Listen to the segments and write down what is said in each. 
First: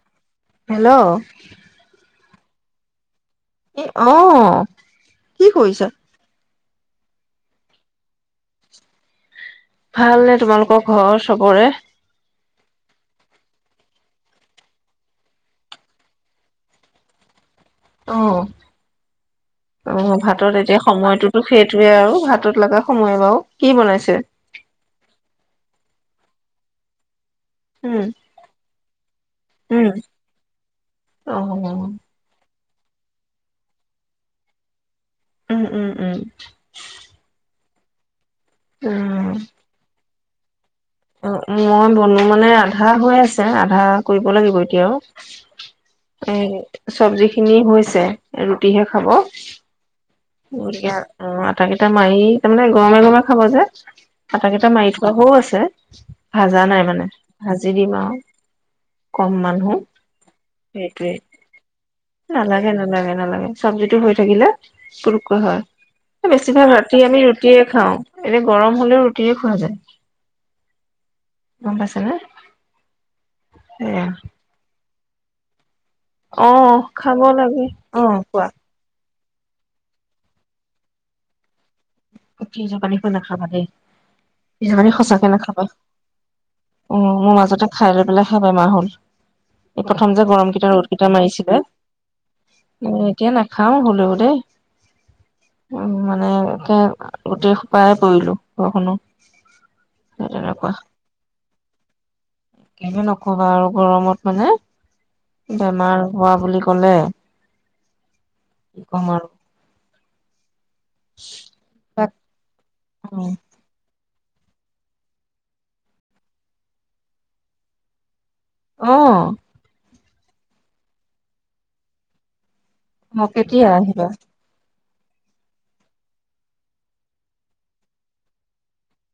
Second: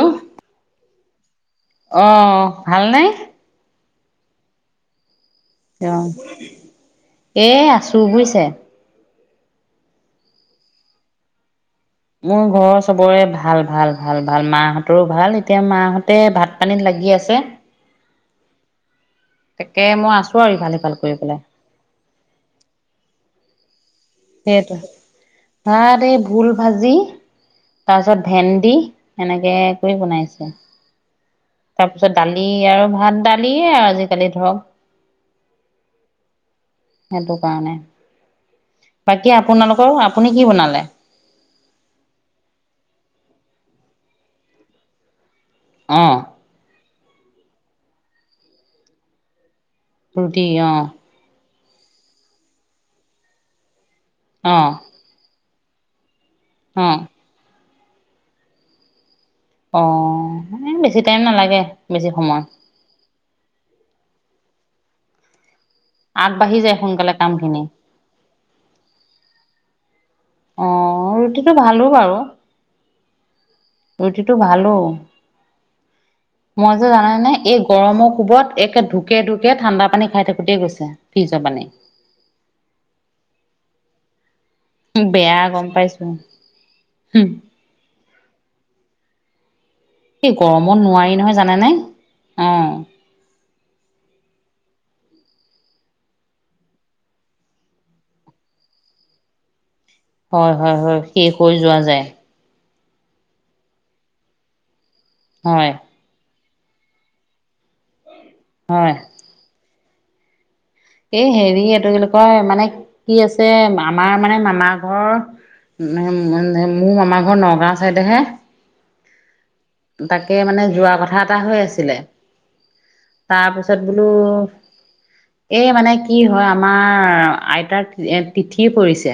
আহ। হেল্ল' অ ভাল নে? অ। কি কৰিছা? অ এ আছো বুইছে। ভাল নে তোমালোকৰ ঘৰ চবৰে। মোৰ ঘৰৰ চবৰে ভাল ভাল ভাল ভাল মাহঁতৰো ভাল এতিয়া মাহঁতে ভাত পানীত লাগি আছে। অহ। তাকে অ মই আছো আৰু ভাতত ইফাল এতিয়া সিফাল কৰি সময়টোতো পেলাই সেইটোয়ে আৰু ভাতত লগা সময় বাৰু। কি বনাইছে? সেইটো ভাত এই ভোল ভাজি। তাৰ উম পিছত ভেণ্ডি এনেকে উম কৰি বনাইছে। অ তাৰপিছত দালি আৰু ভাত দালিয়ে আৰু আজি কালি ধৰক। উম উম উম। সেইটো কাৰণে উম বাকী আপোনালোকৰ আপুনি কি বনালে? মই বনোৱা মানে আধা হৈ আছে আধা কৰিব লাগিব এতিয়া অ' আৰু। এ চব্জি খিনি হৈছে ৰুটিহে খাব। ৰুটি অ' গতিকে অঁ আঠকেইটা মাৰি কিনে গৰমে গৰমে খাব যে। আটা গিটা অ' মাৰি থোৱাওঁ আছে ভাজা নাই অ'। মানে ভাজি দিম আৰু। কম মানুহ অ এ বেছি সেইটোৱে টাইম নালাগে বেছি সময় নালাগে নালাগে নালাগে। চব্জিটো হৈ থাকিলে পটকে হ'য়। আগবাঢ়ি বেছিভাগ যায় ৰাতি সোনকালে আমি কামখিনি ৰুটিয়ে খাওঁ। এনে গৰম হলেও ৰুটিয়ে খোৱা যায়। অ ৰুটিটো গম ভালে পাইছা বাৰু নে সেয়া ৰুটিটো ভালো। অ মই যে জানে খাব নে এই লাগে অ গৰমৰ কোৱা কোবত একে ধূপ। কেদুকে ঠাণ্ডা পানী খাই থাকোতেই গৈছে ফ্ৰিজৰ পানী। ফ্ৰীজৰ পানী নাখাবা দেই। ফ্ৰীজৰ পানী সঁচাকে বেয়া নাখাবা গম পাইছো অ হুম, মোৰ মাজতে খাই লৈ পেলাই খাই বেমাৰ হ'ল। [unintelligible] প্ৰথম যে এই গৰম কেইটা গৰমত ৰ'দ কেইটা নোৱাৰি নহয় মাৰিছিলে জানেনে অ এতিয়া নাখাও হলেওঁ দেই। উম মানে এনেকে। গোটেহোপায় পৰিলোঁ বৰষুণত। হয় হয় হয় শেষ হৈ যোৱা যায়। এনে নকবা আৰু গৰমত মানে হয় বেমাৰ হোৱা বুলি ক'ব। ক'লে কি হয় কম আৰু। এ হেৰি এইটো কি তাক কয় মানে কি অ', আছে মানুহ। আমাৰ মানে মামা ঘৰ মোৰ মামা ঘৰ নগাঁও চাইদেহে। অ। তাকে মানে যোৱা কথা এটা হৈ আছিলে। অ', কেতিয়া তাৰপিছত বোলো। আহিবা? এই মানে কি হয় আমাৰ আইতাৰ তিথি পৰিছে।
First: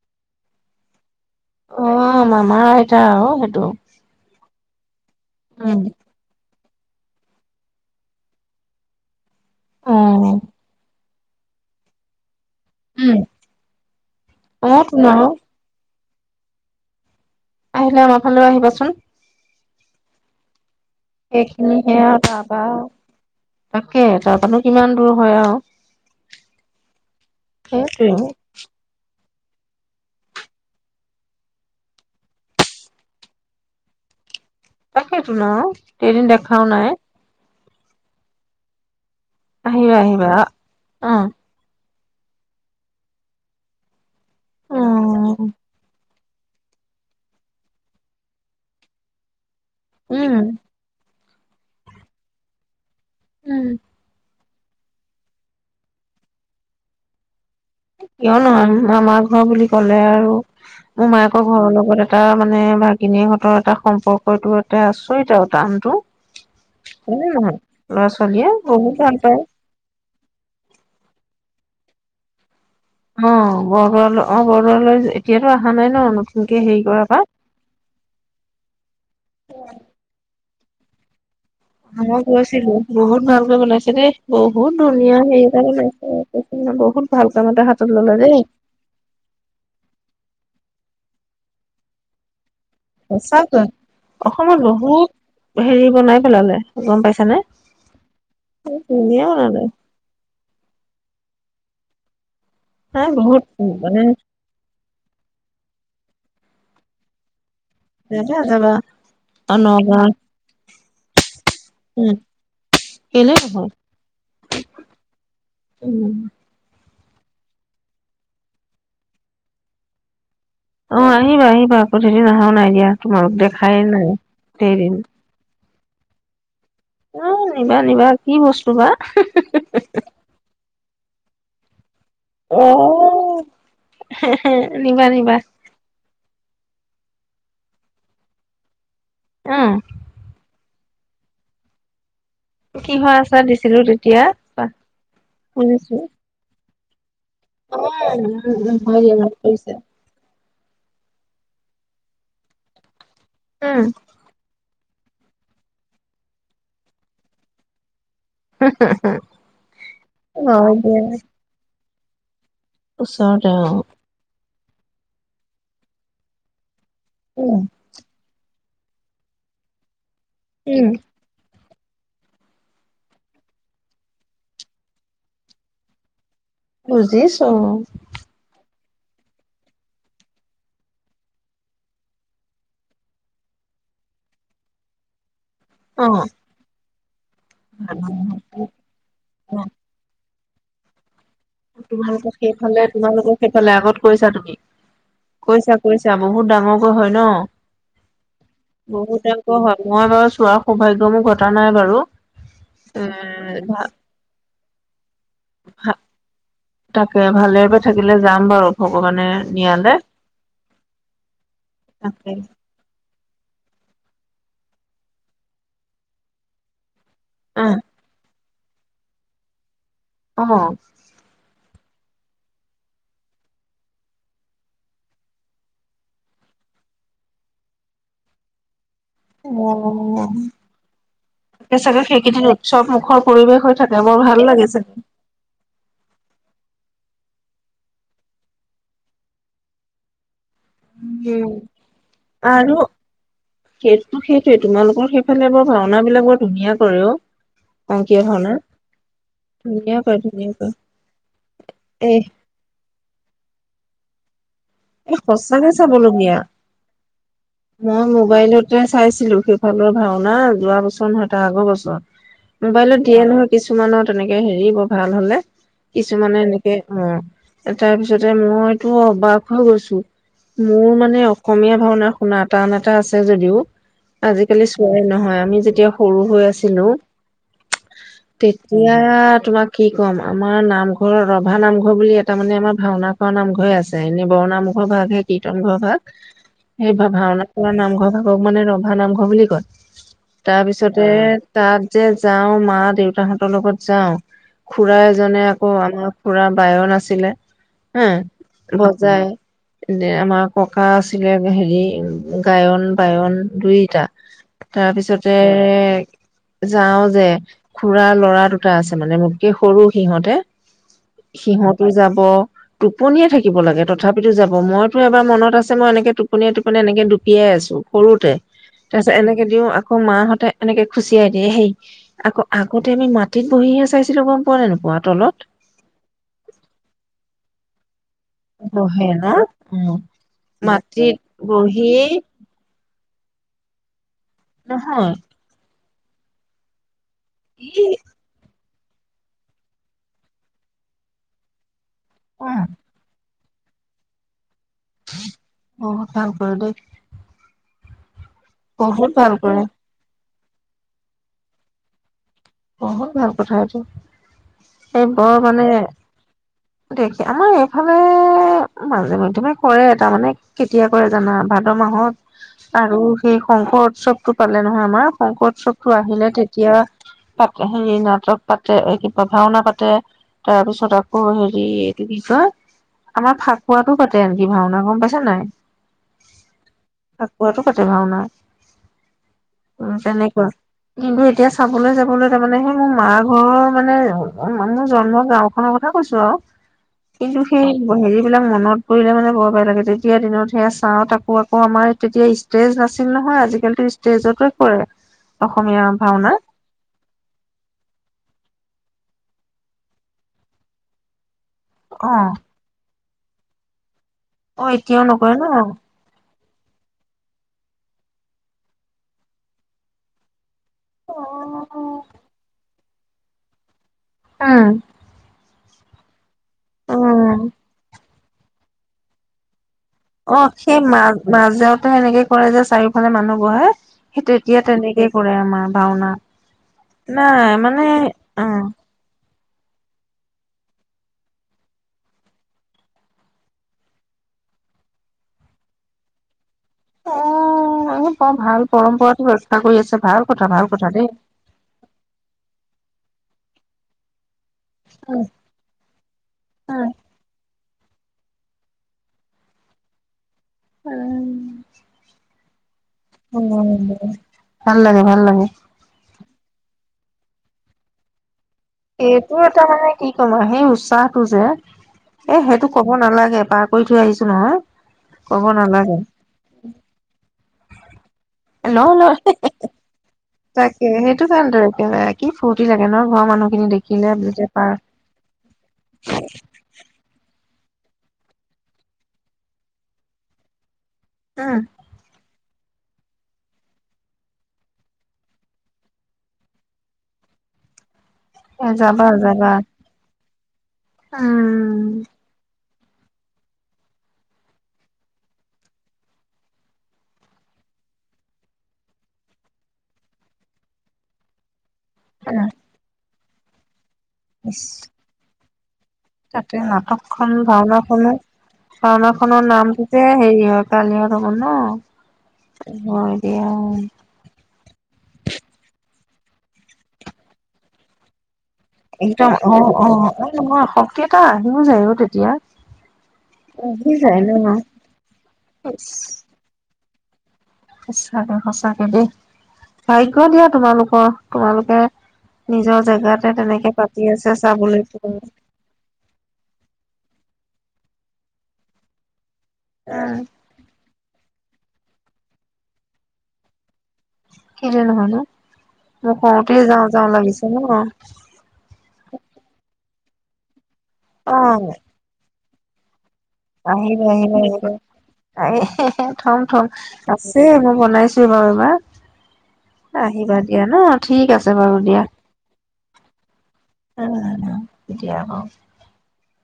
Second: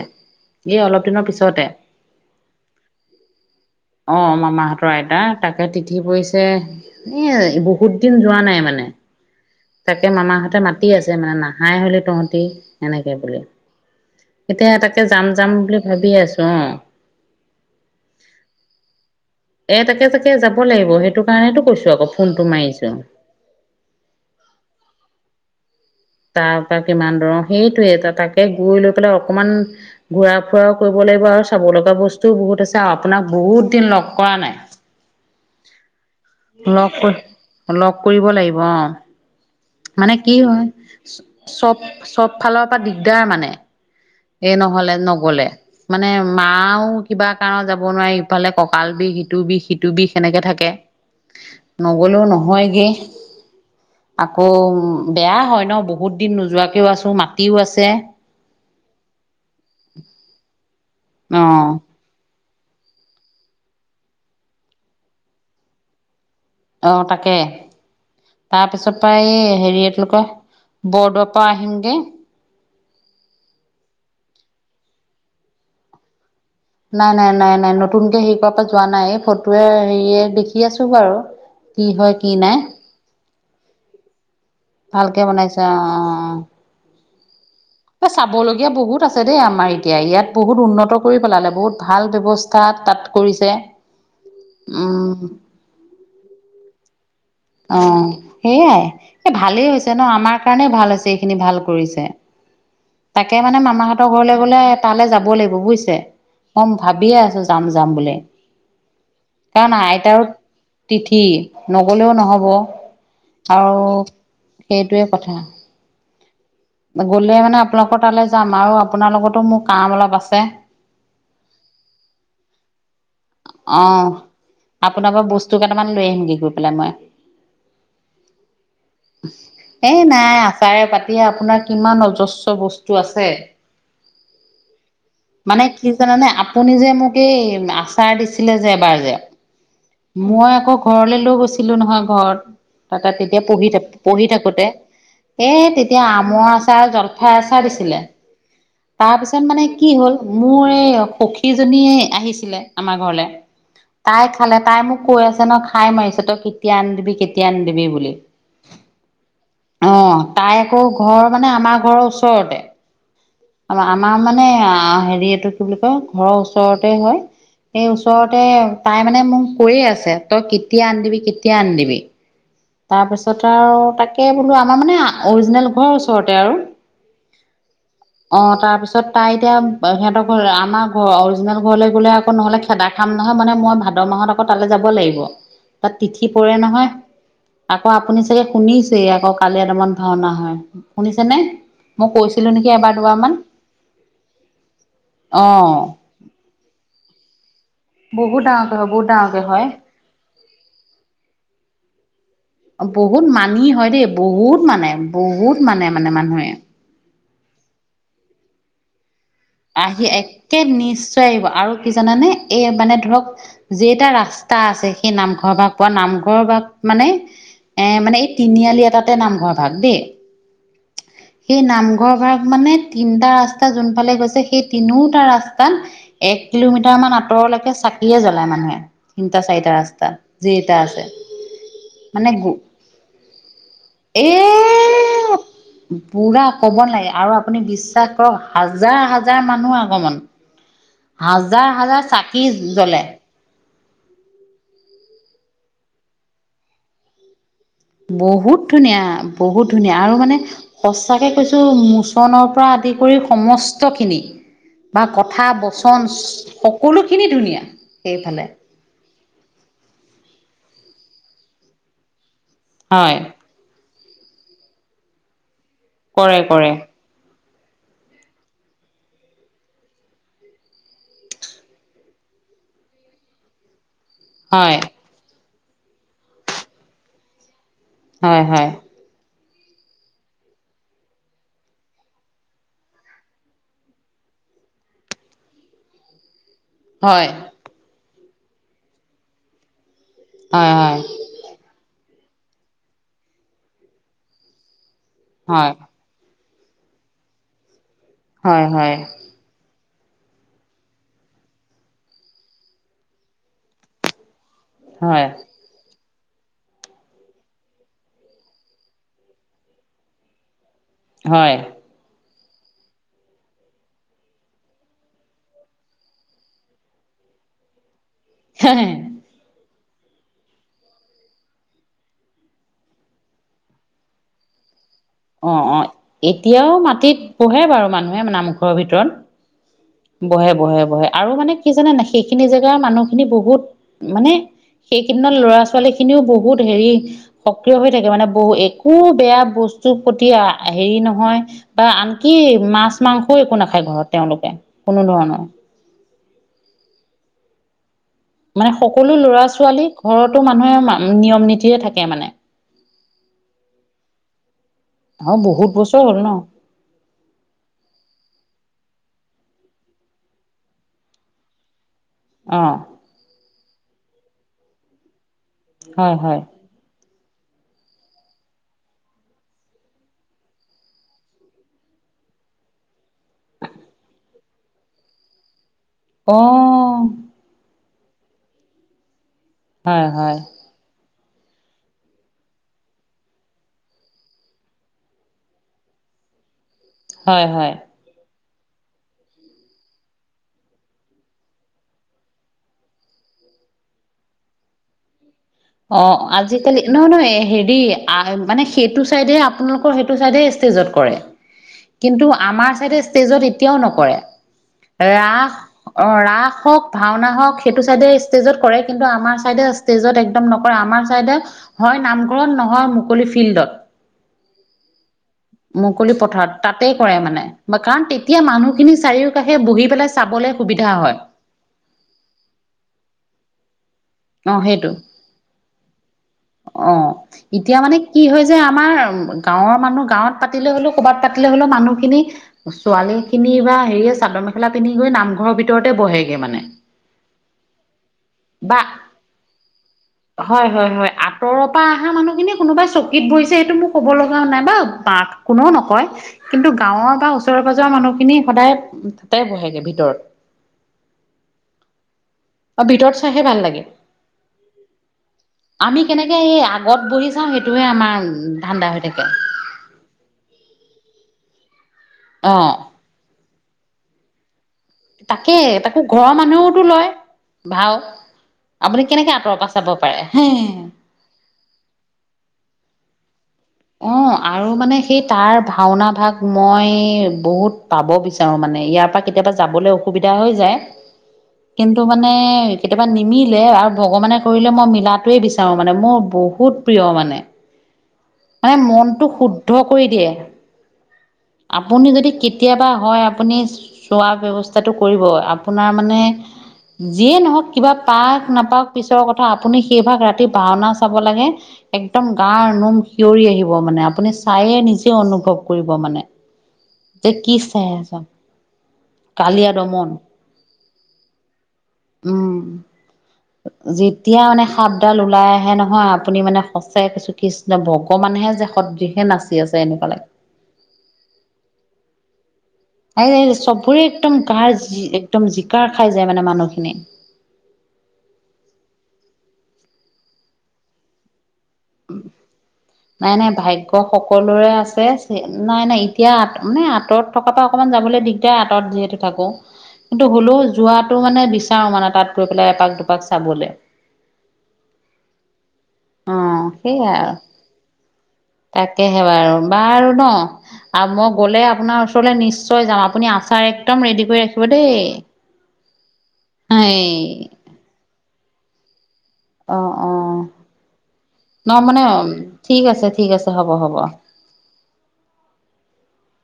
এ অলপ দিনৰ পিছতে অ', মামাৰ আইতা আৰু সেইটো। অ মামাহঁতৰ। আইতা তাকে উম, তিথি পৰিছে এ বহুত দিন যোৱা নাই মানে। তাকে অ', মামাহঁতে মাতি আছে মানে নাহাই হ'লে তহঁতি। সেনেকে উম, বুলে এতিয়া অ', তাকে তোন আৰু যাম যাম বুলি ভাবি আছোঁ অ। আহিলে আমাৰ ফালেও আহিবাচোন। এ তাকে তাকে যাব লাগিব। সেইটো কাৰণেতো সেইখিনি কৈছো সে আকৌ আৰু ফোনটো তাৰপৰা মাৰিছো তাকে তাৰপৰানো কিমান দূৰ হয় আৰু। তাৰ পৰা কিমান দৰ সেইটোয়ে সেইটোৱে। তাকে গৈ লৈ পেলাই। অকমান ঘূৰা ফুৰাও কৰিব লাগিব। আৰু চাব লগা বস্তুও বহুত আছে। আৰু আপোনাক বহুত দিন লগ কৰা নাই। তাকেইতো ন কেইদিন দেখাওঁ নাই। লগ কৰি লগ কৰিব লাগিব অঁ আহিবা মানে আহিবা কি হ'য় অ', অ'। চব। চব ফালৰ পৰা দিগদাৰ মানে এ নহ'লে নগলে উম, মানে। মাও কিবা কাৰণত যাব নোৱাৰি ইফালে কঁকাল বিষ সিটো বিষ সিটো বিষ সেনেকে থাকে। নগ'লেও নহয়গে উম। আকৌ বেয়া হ'য় ন বহুত দিন নোযোৱাকেও আছোঁ মাতি। কিয়নো মামাৰ ঘৰ বুলি ক'লে আৰু। উ অ মায়েকৰ ঘৰৰ লগত এটা মানে ভাগিনীহঁতৰ এটা সম্পৰ্কটো এটা আচৰিত আৰু টানতটো। উম তাৰ পিছৰ পৰা এই হেৰি এইলোকয় বৰদোৱাৰ পৰা আহিমগে। অঁ বৰদোৱাৰ অঁ বৰদোৱালৈ এতিয়াতো অহা নাই ন। নতুনকে হেৰি কৰাৰ নাই পৰা নাই নাই নাই নতুনকে হেৰি কৰ পৰা যোৱা নাই ফটোয়ে হেৰিয়ে দেখি আছো বাৰু। কি আম হয় কি নাই গৈছিলোঁ বহুত ভালকে বনাইছে দেই। বহুত ধুনীয়া ভালকে হেই ত বনাইছে ম বহুত। ভাল কাম এটা হাতত ললে চাব দেই লগীয়া বহুত আছে দেই আমাৰ এতিয়া ইয়াত বহুত উন্নত কৰি পেলালে বহুত ভাল ব্যৱস্থা। তাত সচা কৰিছে ক অসমত বহুত উম হেৰি বনাই পেলালে গম পাইছ। অ সেইয়াই এই বনালে ভালেই হৈছে ন আমাৰ কাৰণে ভাল হৈছে এইখিনি ভাল। কৰিছে। নাই তাকে বহুত মানে মামাহঁতৰ ঘৰলে গলে তালৈ যাব লাগিব বুজিছে। তাম ভাবিয়ে আছো যাম যাম বুলি। যাবা যাবা অ কাৰণ নগাঁও আইতাৰো তিথি উম নগলেও নহব। কেলে অ নহয় সেইটোৱে কথা। উম, গ'লে মানে আপোনালোকৰ তালে যাম আৰু আপোনাৰ লগতো মোৰ কাম অলপ আছে। অ আহিবা আহিবা আকৌ সেইদিন অহাও নাই দিয়া তোমালোক দেখাই নাই গোটেইদিন। ত কটামান লৈ আহিম গে গৈ। পেলাই মই। অ নিবা নিবা কি বস্তু বা এই নাই আচাৰে পা আপোনাৰ কিমান অযু- অ -বস্তু আছে নিবা নিবা মানে কি জানানে। আপুনি যে মোক এই আচাৰ দিছিলে যে এবাৰ। যে আহ মই আকৌ ঘৰলৈ লৈ গৈছিলো নহয় ঘৰত। তাতে কিহৰ তেতিয়া আচাৰ পঢ়ি দিছিলো থাকো তেতিয়া পঢ়ি থাকোতে এ শুনিছো তেতিয়া আমৰ আছ- সেয়া আচাৰ অ দিছিলে, উম উম হয় দিয়া তাৰ মনত পিছত মানে পৰিছে কি হ'ল। মোৰ এই সখীজনী আহিছিলে আমাৰ ঘৰলে উম তাই খালে, তাই মোক কৈ আছে ন খাই মাৰিছে তই কেতিয়া আনি দিবি কেতিয়া আনি দিবি বুলি। অ তাই হয় আকৌ দিয়া ঘৰ মানে আমাৰ ঘৰৰ ওচৰতে ওচৰতে অ। আমাৰ মানে হেৰি এইটো কি বুলি কয় ঘৰৰ ওচৰতে হয় উম সেই ওচৰতে। তাই মানে মোক কৈয়ে আছে তই কেতিয়া উম আনি দিবি কেতিয়া আনি দিবি। তাৰপিছত আৰু তাকে বোলো আমাৰ মানে অৰিজিনেল ঘৰৰ ওচৰত। তে আৰু। বুজিছো অ তাৰ পিছত তাৰপিছত তাই এতিয়া সিহঁতৰ আমাৰ ঘৰ অৰিজিনে ঘৰলৈ গ'লে আকৌ নহ'লে খেদা খাম নহয় মানে মই ভাত ভাদ মাহত আকৌ তালে যাব লাগিব। তাত অ তিথি পৰে নহয় আকৌ আপুনি চাগে শুনিছে আকৌ কালীয়া দমন ভাওনা হয়। শুনিছ- তোমালোকৰ সেইফালে তোমালোকৰ সেইফালে আগত কৰিছা তুমি। অ কৈছা কৈছা বহুত ডাঙৰকৈ হয় ন। বহুত ডাঙৰকে হয় বহুত ডাঙৰকে এংক হয় মই বাৰু চোৱাৰ সৌভাগ্য মোৰ ঘটা নাই বাৰু। এ বহুত মানি হয় ভা দেই বহুত মানে বহুত মানে মানে মানুহে। তাকে ভালে কৈ থাকিলে যাম বাৰু ভগৱানে। নিয়ালে আহি একে নিশ্চয় আহিব আৰু কি জানানে তাকে এই মানে ধৰক। যেইটা ৰাস্তা আছে সেই নামঘৰ বাগ বা নামঘৰৰ বাগ মানে আহ এ মানে তিনিআলি এটাতে নামঘৰ ভাগ দেই। অ এই নামঘৰ ঘ মানে তিনিটা ৰাস্তা যোন ফালে গৈছ- সেই তিনিওটা ৰাস্তাত এক কিলোমিটাৰ মান আঁতৰলৈকে চাকিয়ে জ্বলায় মানুহে। তিনিটা অ, চাৰিটা ৰাস্তা যেইটা আছে তাকে চাগে মানে সেইকেইদিন উৎসৱ মুখৱ পৰিৱেশ হৈ থাকে বৰ এ ভাল লাগিছে। পুৰা ক'ব নালাগে আৰু আপুনি বিশ্বাস কৰক হাজাৰ হাজাৰ মানুহ আগমন। হাজাৰ হাজাৰ চাকি আৰু জ্বলে। সেইটো সেইটোৱে তোমালোকৰ সেইফালে বৰ ভাওনা বিলাক বৰ ধুনীয়া কৰে অ। অংকীয়া ভাওনা বহুত ধুনীয়া বহুত ধুনীয়া কৰে আৰু মানে ধুনীয়া কৰে সচাকে কৈছো এ মুচনৰ পৰা আদি কৰি সমস্তখিনি। বা এ কথা সঁচাকে বচন চাবলগীয়া সকলোখিনি ধুনীয়া মই সেইফালে মোবাইলতে চাইছিলো সে- ভালৰ ভাওনা যোৱা বছৰ নহয় তাৰ আগৰ বছৰ মোবাইলত হয় দিয়ে নহয় কিছুমানত তেনেকে হেৰি ব ভাল হলে কিছুমানে কৰে কৰে এনেকে অ তাৰ পিছতে মইতো অবাত হৈ গৈছো মোৰ মানে অসমীয়া ভাওনা শুনা টান এটা আছে যদিও আজিকালি হয় চোৱাই নহয় আমি যেতিয়া সৰু হৈ আছিলো হয় হয় তেতিয়া তোমাক কি ক'ম আমাৰ নামঘৰ ৰভা নামঘৰ বুলি এটা মানে আমাৰ ভাওনা খ নামঘৰে আছে এনে বৰণামখৰ ভাগ সেই কীৰ্তন ঘৰ ভাগ সেই ভাগ হয় ভাওনা পৰা নামঘৰ ভাগ [unintelligible] ধৰক মানে ৰভা নামঘৰ বুলি কয় হয় হয় তাৰপিছতে তাত যে যাওঁ মা দেউতাহঁতৰ লগত যাওঁ খুৰা এজনে হয় আকৌ আমাৰ পুৰা বায়ৰ নাছিলে হয় হয় মজাই আমাৰ ককা আছিলে হেৰি গায়ন বায়ন দুইটা তাৰপিছতে হয় যাও যে খুৰাাৰ লৰা দুটা আছে মানে মোককেই সৰু সিহঁতে সিহতো যাব টোপনিয়ে থাকিব শিব লাগে তথাপিতো যাব মইতো এবাৰ মত আছে মই এনেকে টোপন টোপনিয় এনেকে ডুপিয়াই আছো সৰুতে তাৰপিছত হয় এনেকে দিওঁ আকৌ মাহঁতে এনেকে খুচিয়াই দিয়ে হেই আকৌ আগতে আমি মাটিত বহিহে চাইছিলো গম পোৱা নে নোপোৱা তলত অ অ এতিয়াও মাটিত পোহে বাৰু মানুহে মানঘৰ ভিতৰত ফেনৰ [unintelligible] উম বহে বহে বহে মাটিত আৰু মানে কি জানে ন বহিয়ে সেইখিনি জেগাৰ মানুহখিনি বহুত মানে নহয় সেইকেইদিনত ল'ৰা ছোৱালী খিনিও বহুত হেৰি ই সক্ৰিয় হৈ থাকে মানে বহু একো বেয়া বস্তুৰ প্ৰতি হেৰি নহয় বা আনকি অ মাছ মাংস একো একো নাখায় ঘৰত তেওঁলোকে কোনো ধৰণৰ ধান কৰ দ [unintelligible] মানে সকলো লৰা কৰে ছোৱালী ঘৰতো মানুহে নিয়ম নীতিৰে থাকে মানে বহুত ভাল কথা এইটো এই অ বৰ মানে বহুত বছৰ হ'ল ন দেখি আমাৰ এইভাবে মাজে মধে মে কৰে এটা মানে কেতিয়া কৰে জানা ভাদ মাহত অ [unintelligible] আৰু সেই শংকৰ উৎসৱতটো পালে নহয় আমাৰ শংকৰ উৎসৱটো হয় আহিলে হয় তেতিয়া পা হেৰি নাটক পাতে কিবা ভাওনা পাতে তাৰপিছত আকৌ হেৰিটো কি ক আমাৰ ফাকুৱাতটো পাতে আনকি ভাওনা গম পাইছো নাই আহ নাই উ হয় হয় তেনেকুৱা কিন্তু এতিয়া চাবলৈ যাবলৈ তাৰ মানে সেই মোৰ মা ঘৰৰ মানে মোৰ জন্মৰ গাও খনৰ কথা কৈছো আৰু কিন্তু হয় সেই হয় হেৰি বলাক মনত পৰিলে মানে বৰ বেয়া লাগে তেতিয়া দিনত সেয়া চাওঁত আকৌ আকৌ আমাৰ তেতিয়া ষ্টেজ নাছিল ন হয় আজিকালিটো ষ্টেজত কৰে অসমীয়া অ ভাওনা আজিকালি নহয় নহয় হেৰি মানে সেইটো চাইডে আপোনালোকৰ সেইটো চাইডে ষ্টেজত কৰে অ কিন্তু আমাৰ ছাইডে ষ্টেজত এতিয়াও নকৰে অ এতিয়াও নকৰে ন ৰাখ ৰাখ অ ৰাখ [unintelligible] হক ভাওনা হওক সেইটো চাইডে ষ্টেজত কৰে কিন্তু আমাৰ চাইডে ষ্টেজত একদম ন আমাৰ চাইডে উম হয় নামঘৰত নহয় মুকলি ফিল্ডত। হ [unintelligible] মুকলি পথাৰত তাতেই কৰে মানে বা কাৰণ তেতিয়া মানুহখিনি চাৰিওকাষে বহি পেলাই অ চাবলৈ সেই সুবিধা মাজ হয় মাজতে এনেকে কৰে যে চাৰিওফালে মানুহ বহে সেই তেতিয়া অ', সেইটো তেনেকেই কৰে আমাৰ ভাওনা। অ এতিয়া মানে কি হয় অ যে আমাৰ উ গাঁৱৰ মানুহ গাঁৱত পাতিলে হ'লেও ক'ৰবাত পাতিলে হ'লেও মানুহখিনি ছোৱালীখিনি বা হেৰিয় চাদন মেখেলা পিন্ধি গৈ নামঘৰভিতৰতে বহেগে মানে। [unintelligible] অ আহি বৰ ভাল বা পৰম্পৰাতো ৰক্ষা কৰি আছে। ভাল কথা ভাল হয় কথা হয় দেই হয় আতৰ পৰা অহা মানুহখিনি কোনোবাই চকীত বহিছে সেইটো মোক ক'ব ল নাই বা বা কোননেও নকয় কিন্তু গাঁৱৰ বা ওচৰৰ যোৱা মানুহখিনি সদায় তাতে বহেগে ভিতৰত। উম ভিতৰত চাইহে ভাল লাগে ভাল লাগে ভাল লাগে আমি কেনেকৈ সেই আগত বহি চাওঁ সেইটোহে আমাৰ ধান্দা হৈ থাকে এইটো এটা মানে কি ক'ম আৰু সেই উৎসাহটো যে এ সেইটো অ'। কব নালাগে পাৰ কৰি থৈ আহিছো নহয়। ক'ব তাকে নালাগে তাকো ঘৰৰ মানুহেওতো লয় ভাও। লওঁ আপুনি লওঁ কেনেকে আঁতৰ পৰাচাব পাৰে? হে তাকে সেইটো জান দে কি ফূৰ্তি থাগে নহ ঘৰ মানুহ। অঁ আৰু মানে সেই তাৰ ভাওনা ভাগ মই বহুত। পাব বিচাৰো মানে ইয়াৰ পৰা কেতিয়াবা যাবলৈ অসুবিধা হৈ যায় উম কিন্তু মানে কেতিয়াবা নিমিলে আৰু ভগৱানে কৰিলে মই মিলাটোৱে বিচাৰো মানে মোৰ বহুত প্ৰিয় মানে। এ মানে যাবা মনটো যাবা শুদ্ধ কৰি দিয়ে। উম আপুনি যদি কেতিয়াবা হয় আপুনি চোৱাৰ ব্যৱস্থাটো কৰিব আপোনাৰ মানে যিয়ে নহওক কিবা পাক নাপাওক পিছৰ কথা আপুনি সেই ভাগ ৰাতি ভাওনা চাব লাগে একদম উম গাৰ নোম খিঞৰি আহিব মানে আপুনি ইচ চায়য়ে নিজে অনুভৱ কৰিব মানে। তাতে নাটকখন যে কি চাই ভাওঁনাখনো আছা ভাওনা খনৰ কালিয়া নামটোতে দমন হেৰি হয় কালিহত হব ন উম হয় দিয় যেতিয়া মানে সাপডাল ওলাই আহে নহয় আপুনি মানে সঁচাই কৈছু কৃষ্ণ ভগৱানেহে যা একদম অঁ অঁ মই শত্তিএটা আহিও যায় অঁ তেতিয়া। এই আহি চবৰে যায় একদম ন গাৰ একদম ইচ জিকাৰ খাই যায় মানে মানুহখিনি। সঁচাকে সঁচাকে দেই ভাগ্য দিয়া তোমালোকৰ তোমালোক উম। নাই নাই ভাগ্য পাতি আছে সকলোৰে চাবলৈ আছে উম নাই নাই এতিয়া আ মানে আ আঁতৰত থকা পৰা অকমান যাবলৈ দিগদাৰ আঁতৰত যিহেতু থাকে কিন্তু হ'লেও যোৱাতটো মানে বিচাৰো মানে তাত গৈ পেলাই এপাক দুপাক চাবলে। কেলে নহয়'নো? অঁ সেইয়াই আৰু তাকে সে ব আৰু বা ন আৰু মই গ'লে আপোনাৰ ওচৰলৈ নিশ্চয় যাম আপুনি আচাৰ আহিবা একদম ৰেডি আহিবা কৰি ৰাখিব আহিবা দেই। আহি থম থম এই আছে মই বনাইছো এইবাৰ। অ অ আহিবা দিয়া ন ঠিক আছে ন বাৰু মানে দিয়া ঠিক আছে ঠিক আছে হ'ব অ এতিয়া, উম